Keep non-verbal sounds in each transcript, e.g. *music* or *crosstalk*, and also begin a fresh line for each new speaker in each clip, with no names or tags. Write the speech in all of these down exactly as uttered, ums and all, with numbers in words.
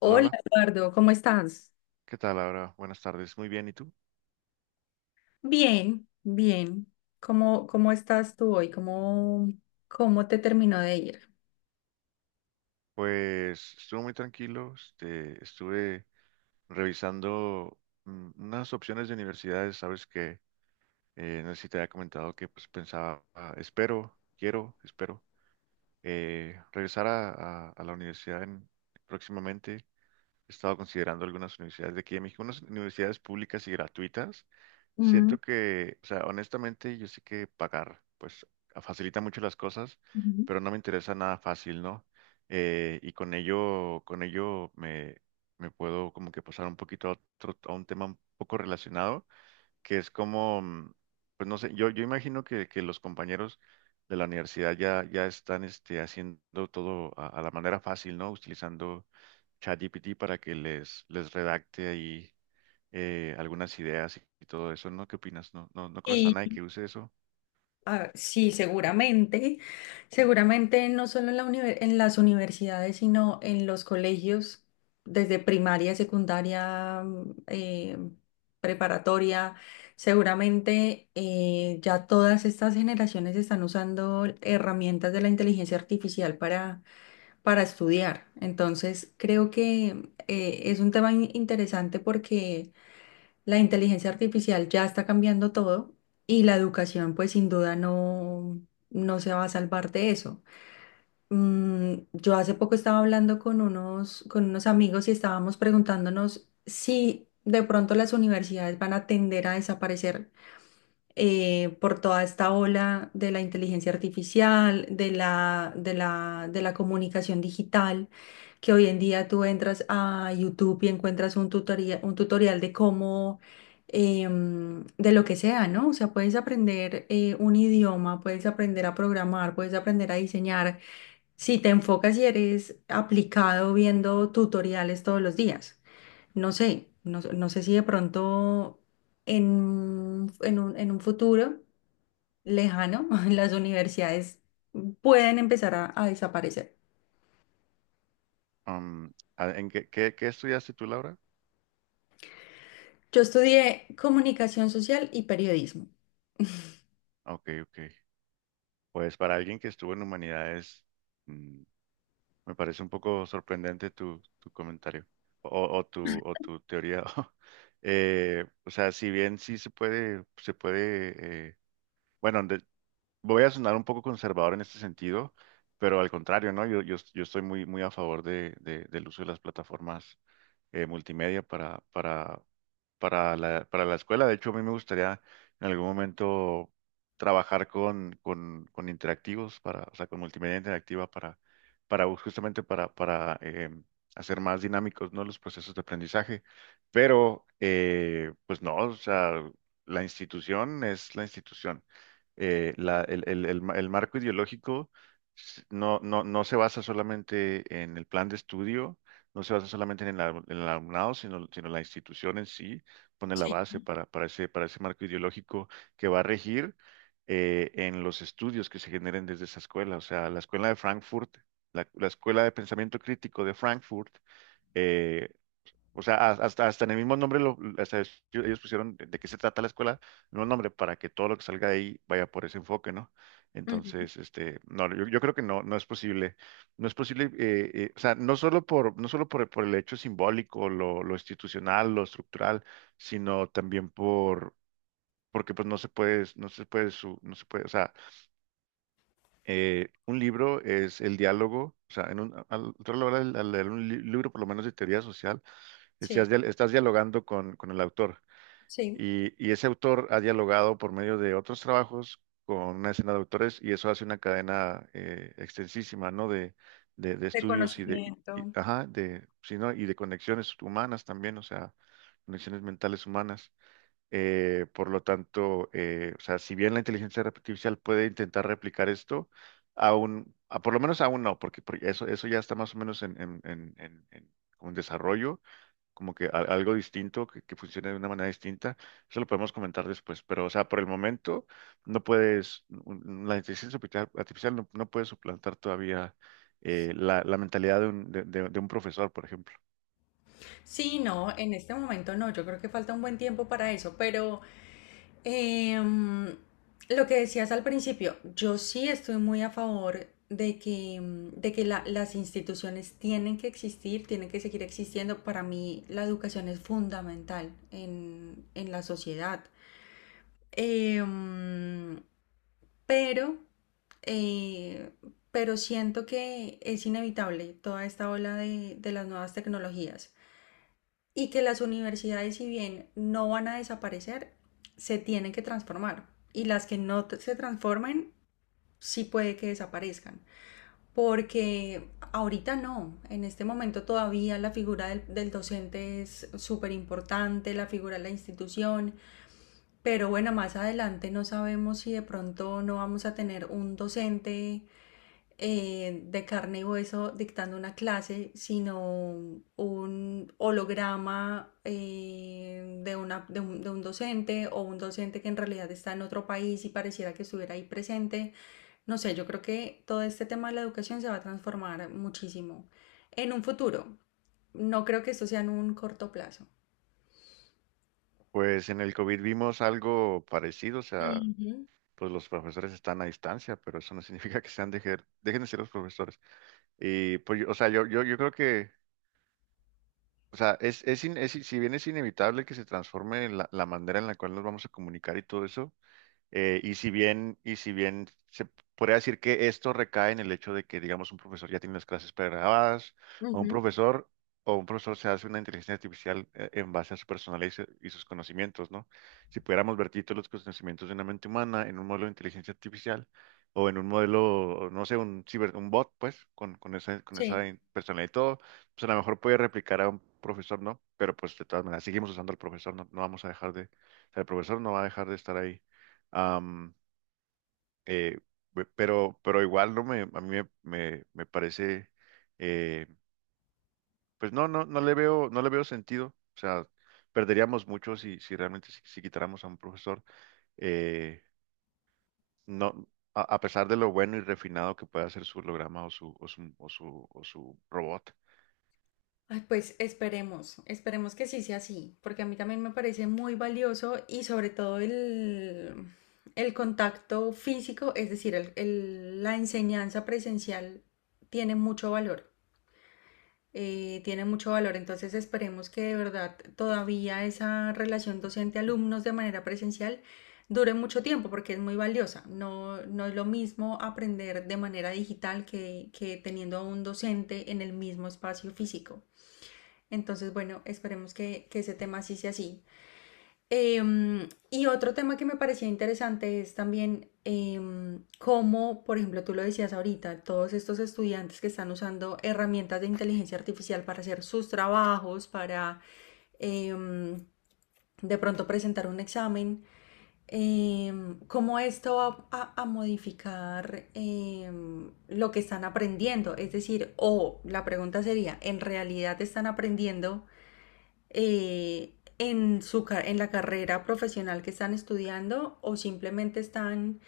Hola,
Hola
hola.
Eduardo, ¿cómo estás?
¿Qué tal, Laura? Buenas tardes. Muy bien, ¿y tú?
Bien, bien. ¿Cómo, cómo estás tú hoy? ¿Cómo, cómo te terminó de ir?
Pues estuvo muy tranquilo. Este, estuve revisando mm, unas opciones de universidades. Sabes que eh, no sé si te había comentado que pues pensaba, ah, espero, quiero, espero eh, regresar a, a- a la universidad en- próximamente. He estado considerando algunas universidades de aquí de México, unas universidades públicas y gratuitas.
Mm,
Siento que, o sea, honestamente, yo sé que pagar, pues, facilita mucho las cosas,
ujú.
pero no me interesa nada fácil, ¿no? Eh, y con ello, con ello me, me puedo como que pasar un poquito a otro, a un tema un poco relacionado, que es como, mm, pues no sé, yo, yo imagino que, que los compañeros de la universidad ya, ya están este, haciendo todo a, a la manera fácil, ¿no? Utilizando ChatGPT para que les, les redacte ahí eh, algunas ideas y, y todo eso, ¿no? ¿Qué opinas? ¿No, no, no conoces a
Y,
nadie que use eso?
ah, sí, seguramente, seguramente no solo en la univer- en las universidades, sino en los colegios, desde primaria, secundaria, mm, eh, preparatoria, seguramente eh, ya todas estas generaciones están usando herramientas de la inteligencia artificial para para estudiar. Entonces, creo que eh, es un tema in- interesante porque la inteligencia artificial ya está cambiando todo y la educación, pues sin duda no, no se va a salvar de eso. Mm, yo hace poco estaba hablando con unos, con unos amigos y estábamos preguntándonos si de pronto las universidades van a tender a desaparecer eh, por toda esta ola de la inteligencia artificial, de la, de la, de la comunicación digital, que hoy en día tú entras a YouTube y encuentras un tutoria un tutorial de cómo, em, de lo que sea, ¿no? O sea, puedes aprender eh, un idioma, puedes aprender a programar, puedes aprender a diseñar, si te enfocas y eres aplicado viendo tutoriales todos los días. No sé, no, no sé si de pronto en, en un, en un futuro lejano *laughs* las universidades pueden empezar a, a desaparecer.
Am, ¿a- ¿en qué, qué, ¿qué estudiaste tú, Laura?
Yo estudié comunicación social y periodismo.
Ah, ok, ok. Pues para alguien que estuvo en humanidades, mm, me parece un poco sorprendente tu, tu comentario o, o tu, o tu teoría. *laughs* Eh, o sea, si bien sí se puede, se puede, eh, bueno, de- voy a sonar un poco conservador en este sentido, pero al contrario, ¿no? Yo, yo, yo estoy muy, muy a favor de, de- del uso de las plataformas eh, multimedia para, para, para la, para la escuela. De hecho, a mí me gustaría en algún momento trabajar con, con, con interactivos, para, o sea, con multimedia interactiva para, para justamente para, para eh, hacer más dinámicos, ¿no?, los procesos de aprendizaje. Pero, eh, pues no, o sea, la institución es la institución. Eh, la, el, el, el, ma- El marco ideológico s- no, no, no se basa solamente en el plan de estudio, no se basa solamente en el, al- en el alumnado, sino, sino la institución en sí pone la base para, para ese, para ese marco ideológico que va a regir eh, en los estudios que se generen desde esa escuela. O sea, la escuela de Frankfurt, la, la escuela de pensamiento crítico de Frankfurt, eh, o sea, ha- hasta, hasta en el mismo nombre, lo, hasta es- ellos pusieron de de qué se trata la escuela, no el nombre, para que todo lo que salga de ahí vaya por ese enfoque, ¿no?
Ujú.
Entonces, este, no, yo, yo creo que no, no es posible, no es posible, eh, eh, o sea, no solo por, no solo por, por el hecho simbólico, lo, lo institucional, lo estructural, sino también por, porque pues no se puede, no se puede, su- no se puede, o sea, eh, un libro es el diálogo, o sea, en un, al, tú a la hora de- al leer un li- libro, por lo menos de teoría social, estás,
Sí,
dia- estás dialogando con, con el autor,
sí,
y, y ese autor ha dialogado por medio de otros trabajos con una escena de autores y eso hace una cadena eh, extensísima, ¿no? De, de, de estudios y de, y- y-
reconocimiento.
ajá, de, sí, ¿no? Y de conexiones humanas también, o sea, conexiones mentales humanas. Eh, por lo tanto, eh, o sea, si bien la inteligencia artificial puede intentar replicar esto, aún, a- por lo menos aún no, porque, porque eso, eso ya está más o menos en, en, en, en- en- como en desarrollo, como que a- algo distinto, que, que funcione de una manera distinta. Eso lo podemos comentar después, pero, o sea, por el momento, no puedes, un- la inteligencia artificial, artificial no, no puede suplantar todavía eh, la, la mentalidad de un, de de- de un profesor, por ejemplo.
Sí, no, en este momento no, yo creo que falta un buen tiempo para eso, pero. Em, lo que decías al principio, yo sí estoy muy a favor de que, em, de que la- las instituciones tienen que existir, tienen que seguir existiendo. Para mí la educación es fundamental en, en la sociedad. Em, pero, eh, pero siento que es inevitable toda esta ola de de las nuevas tecnologías y que las universidades, si bien no van a desaparecer, se tienen que transformar. Y las que no se transformen, sí puede que desaparezcan. Porque ahorita no, en este momento todavía la figura del, del docente es súper importante, la figura de la institución, pero bueno, más adelante no sabemos si de pronto no vamos a tener un docente eh, de carne y hueso dictando una clase, sino un holograma eh, de una, de un, de un docente o un docente que en realidad está en otro país y pareciera que estuviera ahí presente. No sé, yo creo que todo este tema de la educación se va a transformar muchísimo en un futuro. No creo que esto sea en un corto plazo.
Pues en el COVID vimos algo parecido, o sea,
Ujú,
pues los profesores están a distancia, pero eso no significa que sean dejer- dejen de ser los profesores. Y pues, yo- o sea, yo, yo, yo creo que, o sea, es, es, in- es- si bien es inevitable que se transforme la, la manera en la cual nos vamos a comunicar y todo eso, eh, y si bien, y si bien se podría decir que esto recae en el hecho de que, digamos, un profesor ya tiene las clases pregrabadas, o un
ujú,
profesor, o un profesor se hace una inteligencia artificial eh, en base a su personalidad y, su- y sus conocimientos, ¿no? Si pudiéramos vertir todos los conocimientos de una mente humana en un modelo de inteligencia artificial, o en un modelo, no sé, un ciber, un bot, pues, con, con esa, con esa
sí.
in- personalidad y todo, pues a lo mejor puede replicar a un profesor, ¿no? Pero pues de todas maneras, seguimos usando al profesor, no, no vamos a dejar de, o sea, el profesor no va a dejar de estar ahí. Am, eh, pe- pero, pero igual no me, a mí me, me, me parece, eh, pues no, no, no le veo, no le veo sentido. O sea, perderíamos mucho si, si realmente si, si quitáramos a un profesor. eh, no, a, a pesar de lo bueno y refinado que pueda ser su holograma o su, o su, o su, o su robot.
Ay, pues esperemos, esperemos que sí sea así, porque a mí también me parece muy valioso y sobre todo el, el contacto físico, es decir, el- el- la enseñanza presencial tiene mucho valor, eh, tiene mucho valor, entonces esperemos que de verdad todavía esa relación docente-alumnos de manera presencial dure mucho tiempo, porque es muy valiosa, no, no es lo mismo aprender de manera digital que, que teniendo a un docente en el mismo espacio físico. Entonces, bueno, esperemos que, que ese tema sí sea así. Eh, y otro tema que me parecía interesante es también eh, cómo, por ejemplo, tú lo decías ahorita, todos estos estudiantes que están usando herramientas de inteligencia artificial para hacer sus trabajos, para eh, de pronto presentar un examen, eh, cómo esto va a, a modificar eh, lo que están aprendiendo. Es decir, o oh, la pregunta sería, ¿en realidad están aprendiendo? eh, en su, ca- en la carrera profesional que están estudiando o simplemente están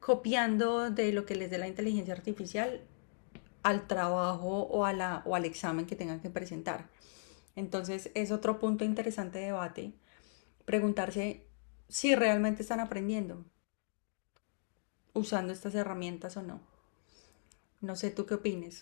copiando de lo que les dé la inteligencia artificial al trabajo o, a la, o al examen que tengan que presentar. Entonces es otro punto interesante de debate, preguntarse si realmente están aprendiendo usando estas herramientas o no. No sé tú qué opines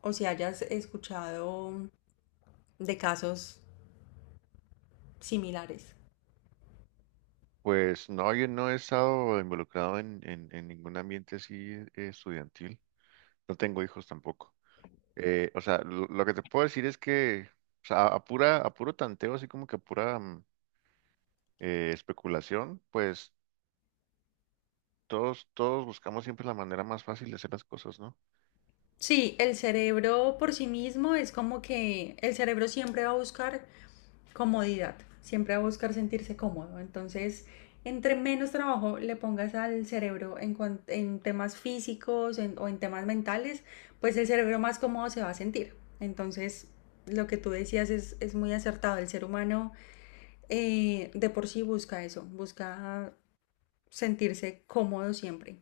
o si hayas escuchado de casos similares.
Pues no, yo no he estado involucrado en, en, en ningún ambiente así eh, estudiantil. No tengo hijos tampoco. Eh, o sea, lo, lo que te puedo decir es que, o sea, a, a pura, a puro tanteo, así como que a pura mm, eh, especulación, pues todos, todos buscamos siempre la manera más fácil de hacer las cosas, ¿no?
Sí, el cerebro por sí mismo es como que el cerebro siempre va a buscar comodidad, siempre va a buscar sentirse cómodo. Entonces, entre menos trabajo le pongas al cerebro en, cuan- en temas físicos en- o en temas mentales, pues el cerebro más cómodo se va a sentir. Entonces, lo que tú decías es, es muy acertado. El ser humano eh, de por sí busca eso, busca sentirse cómodo siempre.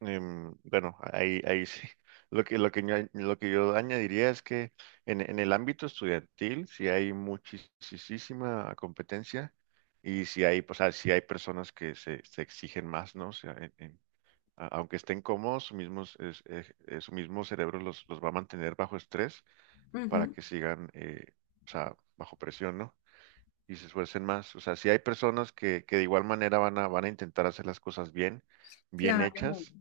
Em, bueno, ahí, ahí sí. *laughs* Lo que, lo que yo, lo que yo añadiría es que en, en el ámbito estudiantil sí hay muchísima competencia y si hay, pues, ah, sí hay personas que se, se exigen más, ¿no? O sea, en, en- a- aunque estén cómodos, su mismo, es- es- es- eh, su mismo cerebro los, los va a mantener bajo estrés para
Ujú,
que sigan, eh, o sea, bajo presión, ¿no? Y se esfuercen más. O sea, si hay personas que, que de igual manera van a, van a intentar hacer las cosas bien, bien
claro.
hechas,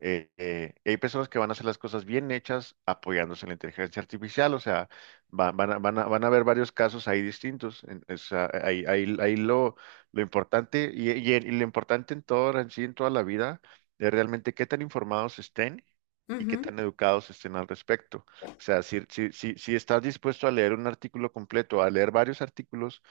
eh, eh, hay personas que van a hacer las cosas bien hechas apoyándose en la inteligencia artificial, o sea, va- van, a, van a- van a haber varios casos ahí distintos. En- o sea, ahí, ahí- ahí lo, lo importante y, y en- y lo importante en todo, en sí, en toda la vida, es realmente qué tan informados estén y qué
Ujú,
tan educados estén al respecto. O sea, si, si, si, si estás dispuesto a leer un artículo completo, a leer varios artículos,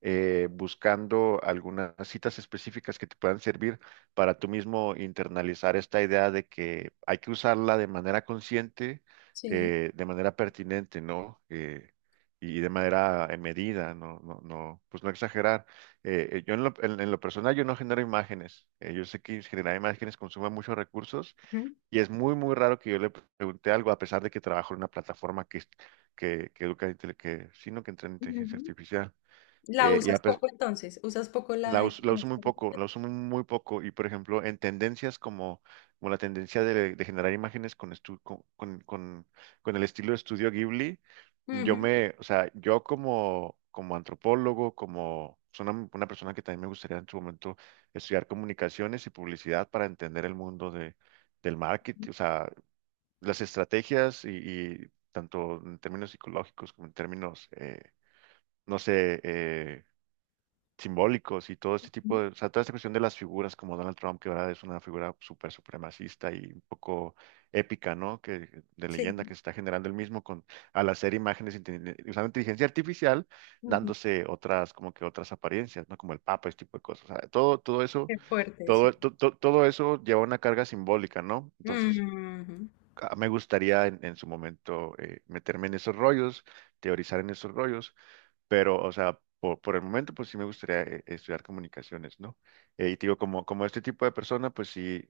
eh, buscando algunas citas específicas que te puedan servir para tú mismo internalizar esta idea de que hay que usarla de manera consciente,
sí.
eh, de manera pertinente, ¿no? Eh, y de manera eh, medida, no, no, no, pues no exagerar. Eh, eh, yo en lo, en- en lo personal yo no genero imágenes. Eh, yo sé que generar imágenes consume muchos recursos
Ujú,
y es muy, muy raro que yo le pregunte algo, a pesar de que trabajo en una plataforma que, que, que educa, intele- que, sino que entrena inteligencia
ujú.
artificial.
La
Eh, y,
usas
a,
poco entonces, usas poco
la
la
uso, la uso
inteligencia
muy poco,
artificial.
la uso muy, muy poco. Y por ejemplo, en tendencias como, como la tendencia de, de generar imágenes con, estu- con, con, con- con el estilo de estudio Ghibli, yo
Ujú,
me, o sea, yo como, como antropólogo, como soy una, una persona que también me gustaría en su momento estudiar comunicaciones y publicidad para entender el mundo de, del marketing, o sea, las estrategias y, y tanto en términos psicológicos como en términos, eh, no sé, eh, simbólicos y todo este
ujú,
tipo de, o sea, toda esta cuestión de las figuras como Donald Trump, que ahora es una figura súper supremacista y un poco épica, ¿no? Que, de leyenda
sí,
que se está generando el mismo con, al hacer imágenes inteligen- usando inteligencia artificial,
ujú,
dándose otras, como que otras apariencias, ¿no? Como el Papa, este tipo de cosas. O sea, todo, todo eso,
qué fuerte, sí.
todo, to- to- todo eso lleva una carga simbólica, ¿no? Entonces,
Ujú,
a- me gustaría en, en su momento eh, meterme en esos rollos, teorizar en esos rollos, pero, o sea, por, por el momento, pues sí me gustaría eh, estudiar comunicaciones, ¿no? Eh, y te digo, como, como este tipo de persona, pues sí,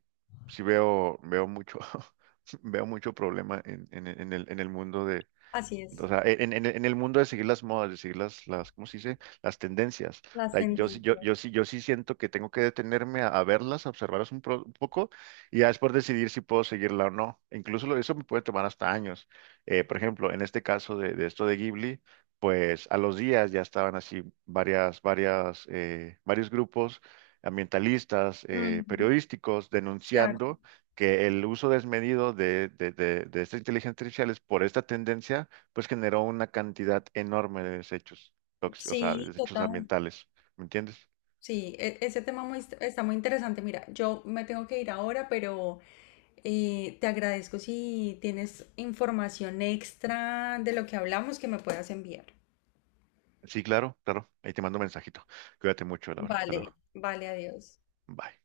sí veo, veo mucho, *laughs* veo mucho problema en, en, en el, en el mundo,
así es,
o sea, e, en, en- en el mundo de seguir las modas, de seguir las, las, ¿cómo se dice? Las tendencias.
las
O sea, yo, sí- yo,
tendencias.
yo sí, yo sí siento que tengo que detenerme a, a verlas, a observarlas un, pro- un poco y ya después decidir si puedo seguirla o no. Incluso lo- eso me puede tomar hasta años. Eh, por ejemplo, en este caso de, de esto de Ghibli, pues a los días ya estaban así varias, varias, eh, varios grupos ambientalistas, eh,
Ujú,
periodísticos,
claro,
denunciando que el uso desmedido de, de, de, de esta inteligencia artificial es por esta tendencia, pues generó una cantidad enorme de desechos tóxicos, o sea, de
sí,
desechos
total.
ambientales. ¿Me entiendes?
Sí, e- ese tema muy, est- está muy interesante. Mira, yo me tengo que ir ahora, pero eh, te agradezco si tienes información extra de lo que hablamos que me puedas enviar.
Sí, claro, claro. Ahí te mando un mensajito. Cuídate mucho, Laura. Hasta
Vale,
luego.
vale, adiós.
Bye.